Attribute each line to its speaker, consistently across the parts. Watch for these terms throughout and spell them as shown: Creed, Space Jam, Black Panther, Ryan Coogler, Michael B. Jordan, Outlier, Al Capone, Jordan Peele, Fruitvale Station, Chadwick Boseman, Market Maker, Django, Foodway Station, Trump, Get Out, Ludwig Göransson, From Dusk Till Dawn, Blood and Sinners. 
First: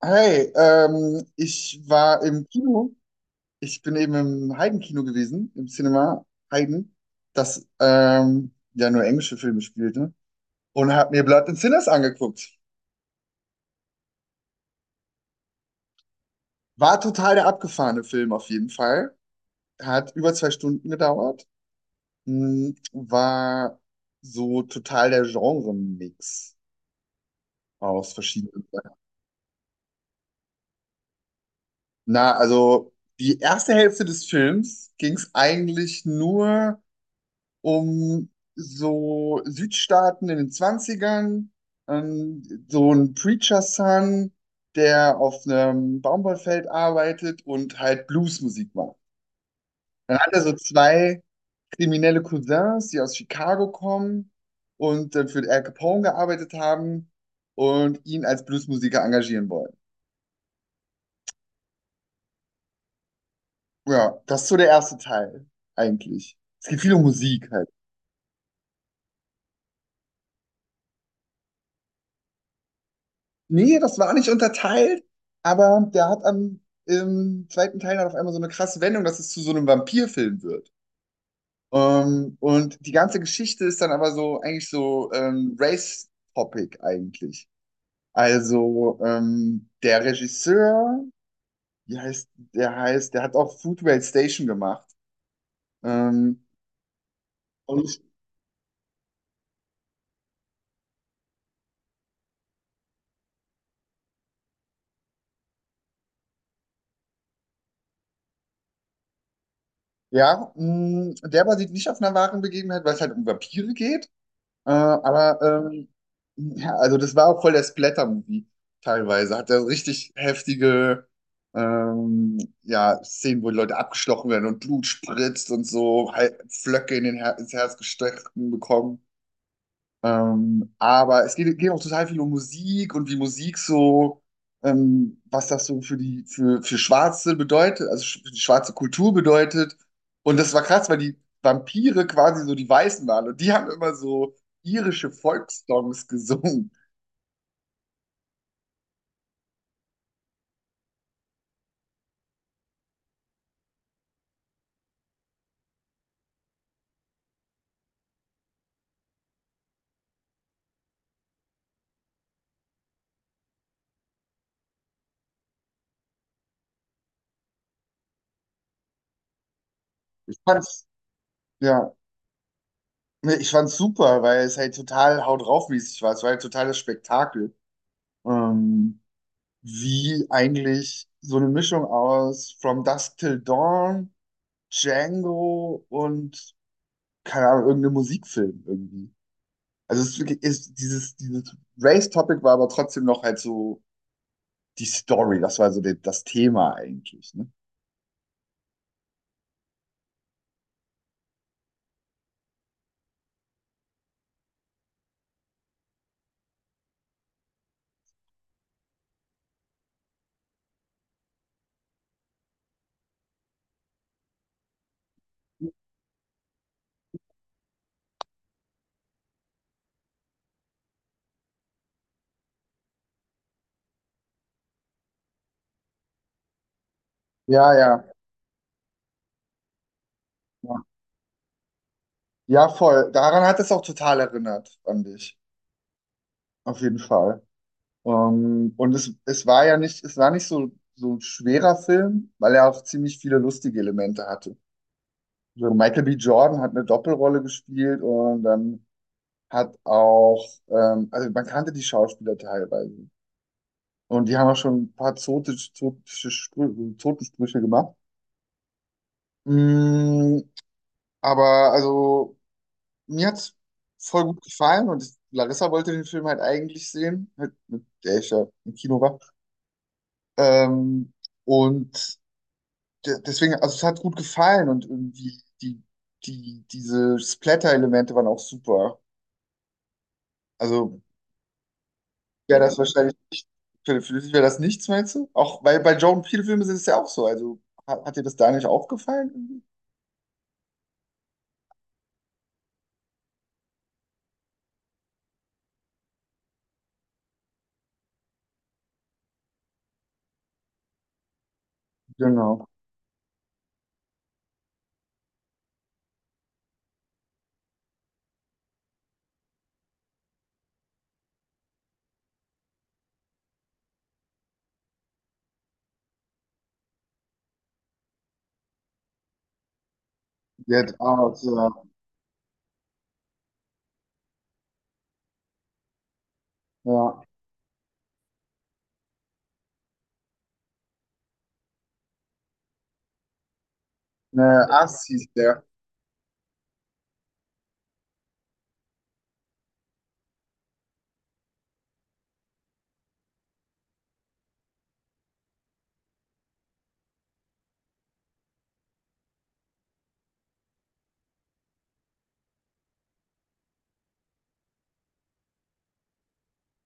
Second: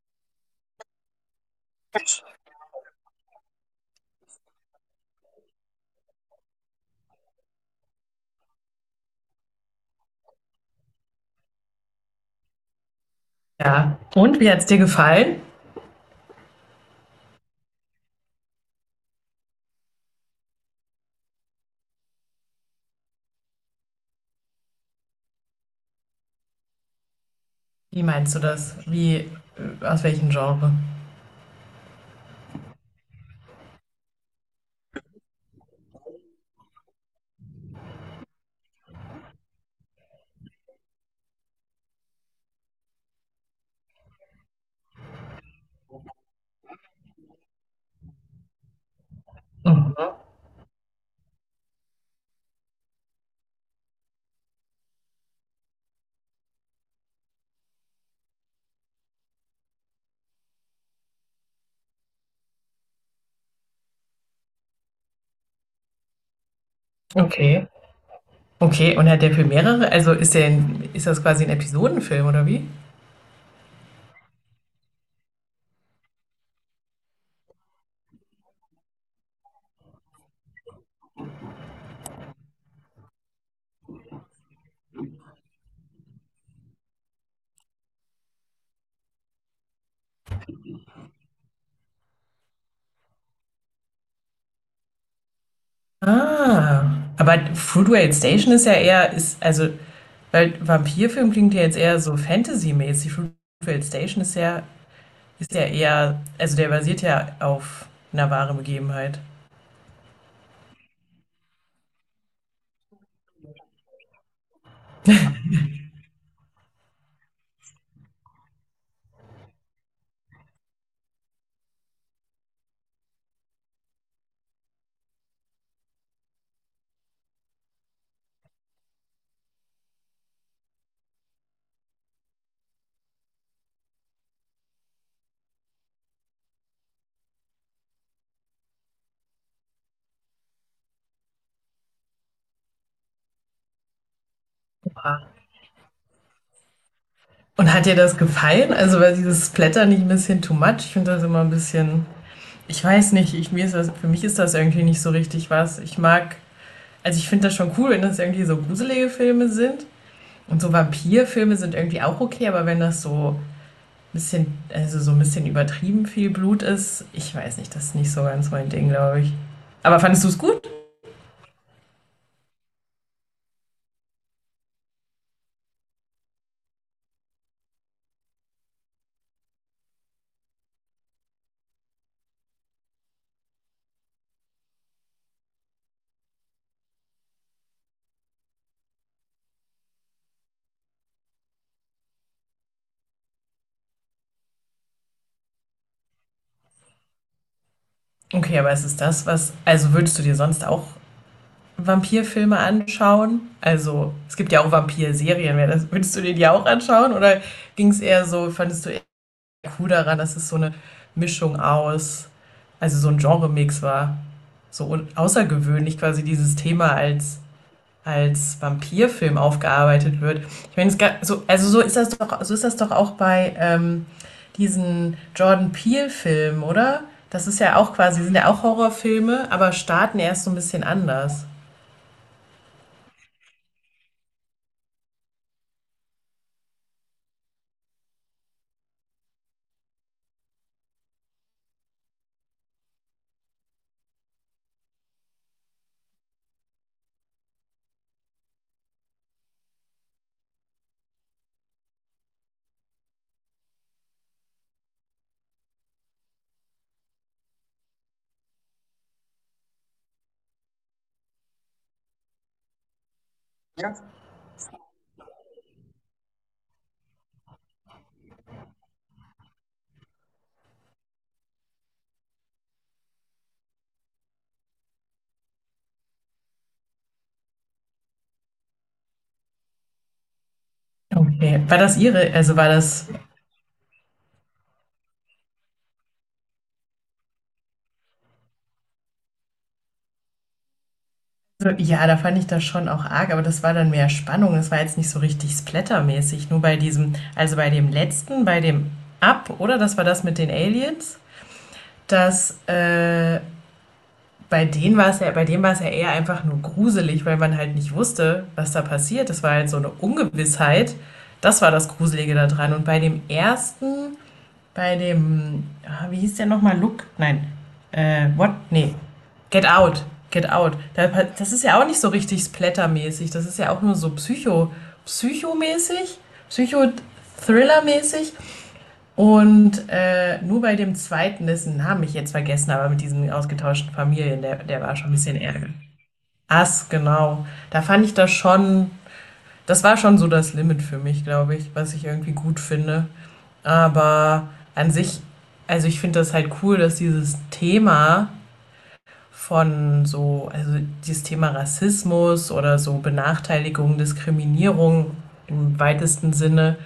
Speaker 1: Hey, ich war im Kino. Ich bin eben im Heiden-Kino gewesen, im Cinema Heiden, das ja nur englische Filme spielte. Und habe mir Blood and Sinners angeguckt.
Speaker 2: Ja. Und wie hat es dir gefallen?
Speaker 1: War total der abgefahrene Film auf jeden Fall. Hat über 2 Stunden gedauert. Hm. War so total der Genre-Mix
Speaker 2: Wie
Speaker 1: aus
Speaker 2: meinst du
Speaker 1: verschiedenen
Speaker 2: das?
Speaker 1: Sachen.
Speaker 2: Wie, aus welchem Genre?
Speaker 1: Na, also die erste Hälfte des Films ging es eigentlich nur um so Südstaaten in den Zwanzigern, ähm, so ein Preacher Son, der auf einem Baumwollfeld arbeitet und halt Bluesmusik macht.
Speaker 2: Mhm.
Speaker 1: Dann hat er so zwei kriminelle Cousins, die aus Chicago kommen und dann für Al Capone gearbeitet haben und ihn als Bluesmusiker engagieren wollen. Ja, das ist so der erste Teil eigentlich. Es geht viel um Musik
Speaker 2: Okay.
Speaker 1: halt.
Speaker 2: Okay, und hat der für mehrere? Also ist der ein, ist das quasi ein Episodenfilm oder wie?
Speaker 1: Nee, das war nicht unterteilt, aber der hat am im zweiten Teil dann auf einmal so eine krasse Wendung, dass es zu so einem Vampirfilm wird. Und die ganze Geschichte ist dann aber so eigentlich so Race-Topic eigentlich. Also der Regisseur, wie heißt, der hat auch Foodway Station gemacht. Ähm,
Speaker 2: Ah. Aber
Speaker 1: und
Speaker 2: Fruitvale Station ist ja eher, ist, also, weil Vampirfilm klingt ja jetzt eher so Fantasy-mäßig. Fruitvale Station ist ja eher, also der basiert ja auf einer wahren Begebenheit.
Speaker 1: ja, mh, der basiert nicht auf einer wahren Begebenheit, weil es halt um Vampire geht. Äh, aber ähm, ja, also das war auch voll der Splatter-Movie teilweise. Hat er richtig heftige ähm, ja, Szenen, wo die Leute abgestochen werden und Blut spritzt und so, halt Flöcke in den Her ins Herz gestochen bekommen. Aber es geht auch total viel um Musik und wie Musik so, was das so für für Schwarze bedeutet, also für die schwarze Kultur bedeutet. Und das war krass, weil die Vampire quasi so die Weißen waren und die haben immer so irische Volkssongs gesungen.
Speaker 2: Und hat dir das gefallen? Also war dieses Splatter nicht ein bisschen too much? Ich finde das immer ein bisschen, ich weiß nicht, ich, mir ist das, für mich ist das irgendwie nicht so richtig was. Ich mag, also ich finde das schon cool, wenn das irgendwie so gruselige Filme sind. Und so Vampirfilme sind irgendwie auch okay, aber wenn das so ein bisschen, also so ein bisschen übertrieben viel Blut ist, ich weiß nicht, das ist nicht so ganz mein Ding, glaube ich. Aber fandest du es
Speaker 1: Ich
Speaker 2: gut?
Speaker 1: fand's, ja, nee, ich fand's super, weil es halt total haut draufmäßig war. Es war halt total das Spektakel. Ähm, wie eigentlich so eine Mischung aus From Dusk Till Dawn, Django und, keine Ahnung, irgendein Musikfilm irgendwie. Also es ist wirklich, ist dieses Race-Topic war aber trotzdem noch halt so die Story, das war so das Thema eigentlich, ne?
Speaker 2: Okay, aber ist es das, was, also würdest du dir sonst auch Vampirfilme anschauen? Also, es gibt ja auch Vampirserien. Würdest du dir die auch anschauen? Oder ging es eher so, fandest du eher cool daran, dass es so eine Mischung aus, also so ein Genre-Mix war? Außergewöhnlich quasi dieses Thema als, als Vampirfilm aufgearbeitet wird. Ich meine, so, also so ist das doch, so ist das doch auch bei diesen Jordan Peele-Filmen, oder? Das ist
Speaker 1: Ja,
Speaker 2: ja auch
Speaker 1: ja,
Speaker 2: quasi, sind ja auch Horrorfilme, aber starten erst so ein
Speaker 1: ja.
Speaker 2: bisschen anders.
Speaker 1: Ja, voll. Daran hat es auch total erinnert, fand ich. Auf jeden Fall. Und es war ja nicht, es war nicht so, so ein schwerer Film, weil er auch ziemlich viele lustige Elemente hatte. So Michael B. Jordan hat eine Doppelrolle gespielt und dann hat auch, also man kannte die Schauspieler teilweise. Und die haben auch schon ein paar zotische Totensprüche gemacht. Mm, aber also, mir hat's voll gut gefallen und ich, Larissa wollte den Film halt eigentlich sehen, halt, mit der ich ja im Kino war. Ähm, und deswegen, also es hat gut gefallen und irgendwie diese Splatter-Elemente waren auch super. Also
Speaker 2: Okay, war das Ihre, also
Speaker 1: wäre
Speaker 2: war
Speaker 1: das
Speaker 2: das,
Speaker 1: wahrscheinlich nicht, für dich wäre das nichts, meinst du? Auch, weil bei Jordan Peele Filmen ist es ja auch so. Also hat dir das da nicht auch gefallen? Irgendwie?
Speaker 2: also, ja, da fand ich das schon auch arg, aber das war dann mehr Spannung. Es war jetzt nicht so richtig splattermäßig. Nur bei diesem, also bei dem letzten, bei dem Up, oder? Das war das mit den Aliens. Das
Speaker 1: Genau.
Speaker 2: Bei denen war es ja, bei dem war es ja eher einfach nur gruselig, weil man halt nicht wusste, was da passiert. Das war halt so eine Ungewissheit. Das war das Gruselige da dran. Und bei dem ersten, bei dem, ah, wie hieß der nochmal? Look? Nein. What? Nee. Get Out. Get Out.
Speaker 1: Get Out,
Speaker 2: Das ist
Speaker 1: ja.
Speaker 2: ja auch nicht so richtig splattermäßig. Das ist ja auch nur so psycho, psychomäßig, psycho
Speaker 1: Ja.
Speaker 2: mäßig Und nur bei dem zweiten, dessen Namen ich jetzt vergessen, aber mit diesen ausgetauschten Familien,
Speaker 1: Ne,
Speaker 2: der war
Speaker 1: Ass
Speaker 2: schon ein
Speaker 1: hieß
Speaker 2: bisschen
Speaker 1: der.
Speaker 2: ärgerlich. Ass, genau. Da fand ich das schon, das war schon so das Limit für mich, glaube ich, was ich irgendwie gut finde. Aber an sich, also ich finde das halt cool, dass dieses Thema von so, also dieses Thema Rassismus oder so Benachteiligung, Diskriminierung im weitesten Sinne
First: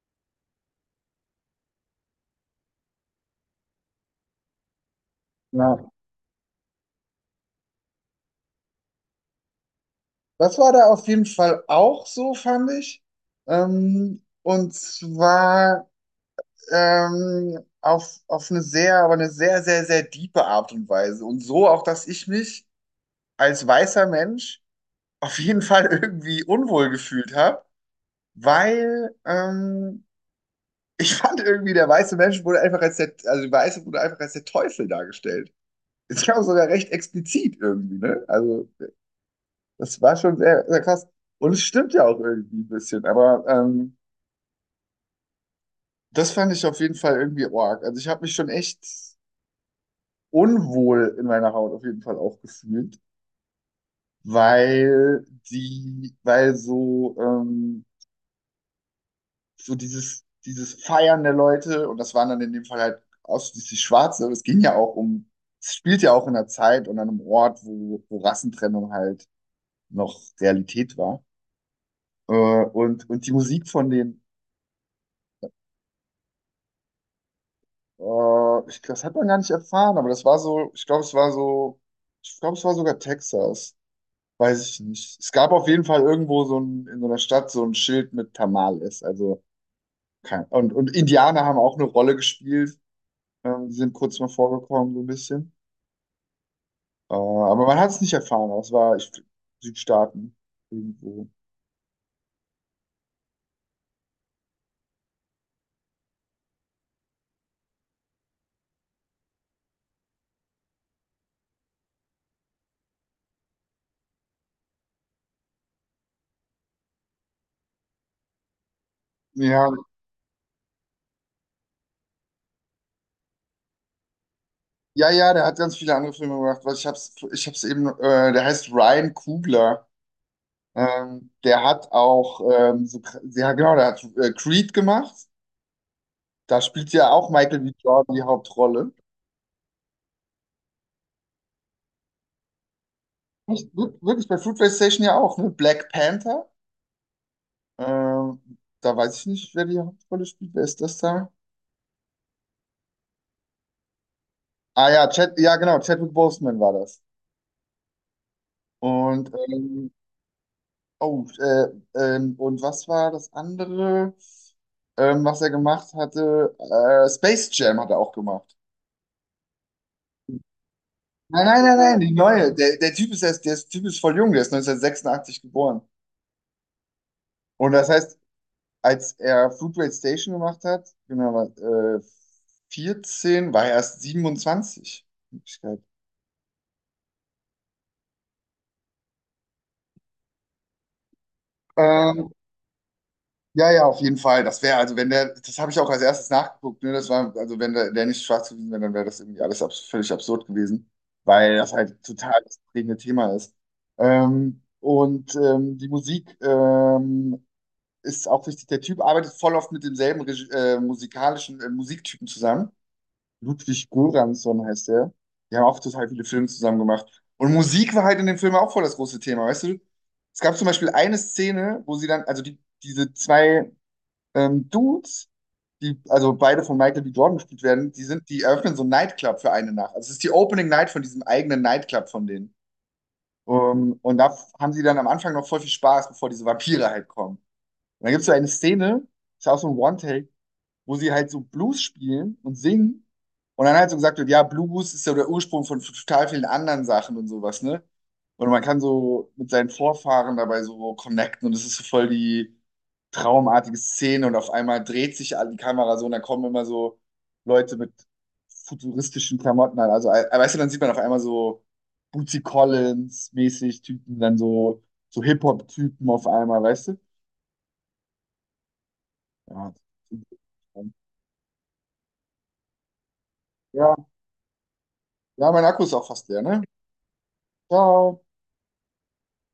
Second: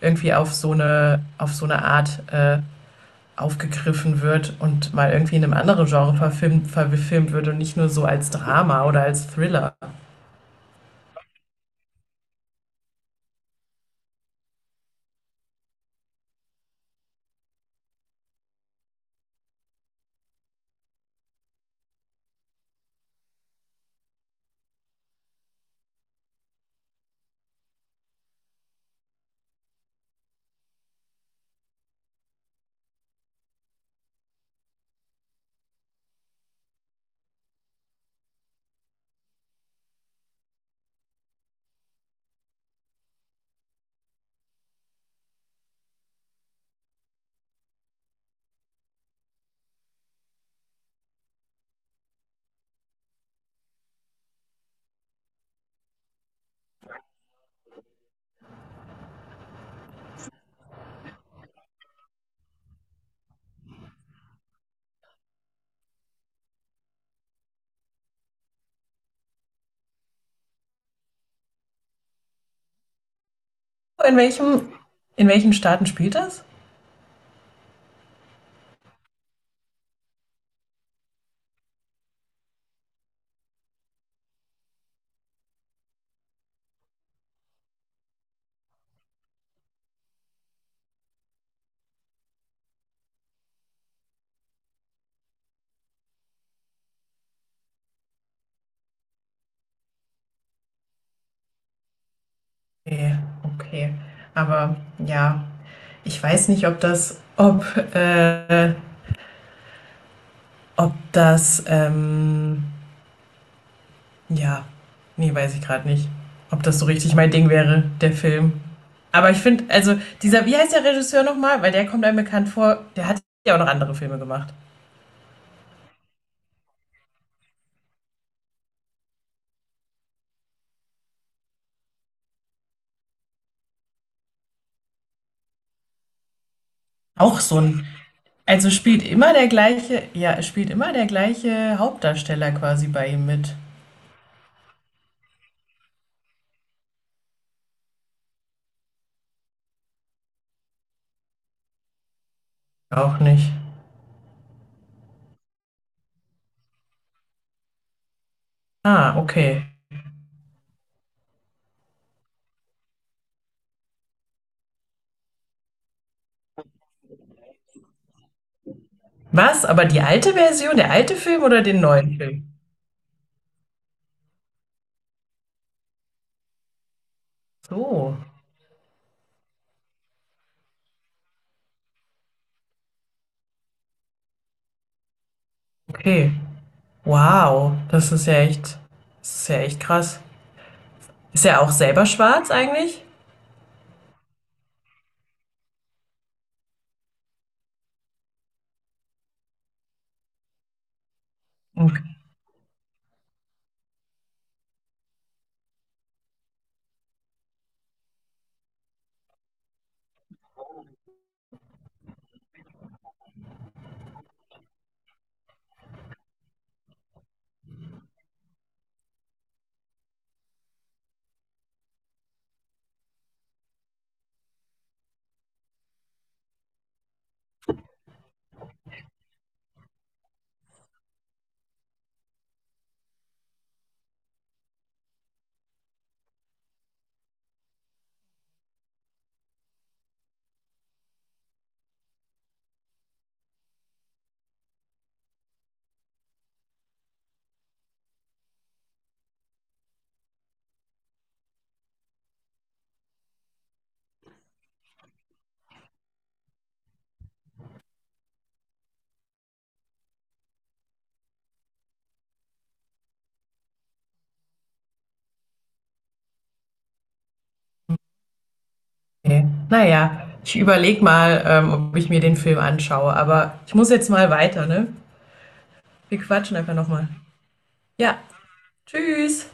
Speaker 2: irgendwie auf so eine Art aufgegriffen wird und mal irgendwie in einem
Speaker 1: Ja.
Speaker 2: anderen Genre verfilmt, verfilmt wird und nicht nur so als Drama oder als Thriller.
Speaker 1: Das war da auf jeden Fall auch so, fand ich. Und zwar. Auf eine sehr, aber eine sehr, sehr, sehr diepe Art und Weise. Und so auch, dass ich mich als weißer Mensch auf jeden Fall irgendwie unwohl gefühlt habe, weil ich fand irgendwie, der weiße Mensch wurde einfach als der, also der Weiße wurde einfach als der Teufel dargestellt. Ich glaube sogar recht explizit irgendwie, ne? Also das war schon sehr, sehr krass. Und es stimmt ja auch irgendwie ein bisschen, aber das fand ich auf jeden Fall irgendwie arg. Also ich habe mich schon echt unwohl in meiner Haut auf jeden Fall auch gefühlt, weil so, dieses Feiern der Leute, und das waren dann in dem Fall halt ausschließlich Schwarze, aber es ging ja auch um, es spielt ja auch in einer Zeit und an einem Ort, wo Rassentrennung halt noch Realität war. Und die Musik von
Speaker 2: In
Speaker 1: den,
Speaker 2: welchem, in welchen Staaten spielt das?
Speaker 1: ich, das hat man gar nicht erfahren, aber das war so, ich glaube, es war so, ich glaube, es war sogar Texas. Weiß ich nicht. Es gab auf jeden Fall irgendwo so ein, in so einer Stadt so ein Schild mit Tamales. Also kein, und Indianer haben auch eine Rolle gespielt. Die sind kurz mal vorgekommen, so ein bisschen. Aber man hat es nicht erfahren. Es war ich, Südstaaten irgendwo.
Speaker 2: Okay, okay. Aber ja, ich weiß nicht, ob das, ob, äh, ob das, ja, nee, weiß ich gerade nicht, ob das so richtig mein Ding wäre, der Film. Aber ich finde,
Speaker 1: Ja,
Speaker 2: also dieser, wie heißt der Regisseur nochmal? Weil der kommt einem bekannt vor, der hat ja auch noch andere Filme gemacht.
Speaker 1: ja, ja, der hat ganz viele andere Filme gemacht. Ich hab's eben, der heißt Ryan Coogler. Der hat auch, ja genau, der hat Creed gemacht. Da spielt ja auch
Speaker 2: Auch
Speaker 1: Michael
Speaker 2: so
Speaker 1: B.
Speaker 2: ein,
Speaker 1: Jordan die
Speaker 2: also
Speaker 1: Hauptrolle.
Speaker 2: spielt immer der gleiche, ja, es spielt immer der gleiche Hauptdarsteller quasi bei ihm mit.
Speaker 1: Echt, wirklich bei Fruitvale Station ja auch, ne? Black Panther. Ähm, da weiß ich nicht, wer die Hauptrolle spielt. Wer ist das da?
Speaker 2: Auch nicht.
Speaker 1: Ah ja, Chad, ja genau, Chadwick Boseman war das.
Speaker 2: Ah,
Speaker 1: Und
Speaker 2: okay.
Speaker 1: ähm, oh, äh, und was war das andere, was er gemacht hatte? Space Jam hat er auch gemacht.
Speaker 2: Was? Aber die alte Version, der alte Film
Speaker 1: Nein, nein,
Speaker 2: oder
Speaker 1: nein,
Speaker 2: den
Speaker 1: nein, die
Speaker 2: neuen Film?
Speaker 1: neue. Der Typ ist erst, der Typ ist voll jung, der ist 1986 geboren. Und das
Speaker 2: So,
Speaker 1: heißt, als er Fruitvale Station gemacht hat, genau, 14, war er erst 27.
Speaker 2: okay. Wow, das ist ja echt, das ist ja echt krass. Ist er auch selber
Speaker 1: Ähm,
Speaker 2: schwarz eigentlich?
Speaker 1: ja, ja, auf jeden Fall. Das wäre, also wenn der, das habe ich auch als erstes nachgeguckt, ne? Das war, also wenn der nicht schwarz gewesen wäre, dann wäre das irgendwie alles abs völlig absurd gewesen, weil das halt
Speaker 2: Okay.
Speaker 1: total das prägende Thema ist. Die Musik ist auch wichtig. Der Typ arbeitet voll oft mit demselben Regi musikalischen Musiktypen zusammen. Ludwig Göransson heißt der. Die haben auch total viele Filme zusammen gemacht. Und Musik war halt in dem Film auch voll das große Thema, weißt du? Es gab zum Beispiel eine Szene, wo sie dann, also die, diese zwei Dudes, die, also beide von Michael B. Jordan gespielt werden, die sind, die eröffnen so einen Nightclub für eine Nacht. Also es ist die Opening Night von diesem eigenen Nightclub von denen. Um, und da haben sie dann am Anfang noch voll viel Spaß, bevor diese Vampire halt kommen. Und dann gibt es so eine Szene, ist auch so ein One-Take, wo sie halt so Blues spielen und singen. Und dann halt so gesagt wird, ja, Blues ist ja der Ursprung von total vielen anderen Sachen und sowas, ne? Und man kann so mit seinen Vorfahren dabei so connecten und es ist so voll die traumartige Szene und auf einmal dreht sich die Kamera so und dann kommen immer so Leute mit futuristischen Klamotten an. Also, weißt du, dann sieht man auf einmal so Bootsy Collins-mäßig Typen, dann so, so Hip-Hop-Typen auf einmal, weißt du? Ja.
Speaker 2: Naja, ich überlege mal, ob ich mir den Film anschaue, aber ich muss
Speaker 1: Ja,
Speaker 2: jetzt mal weiter, ne?
Speaker 1: ja, mein Akku ist auch
Speaker 2: Wir
Speaker 1: fast leer,
Speaker 2: quatschen
Speaker 1: ne?
Speaker 2: einfach nochmal. Ja,
Speaker 1: Ciao.
Speaker 2: tschüss.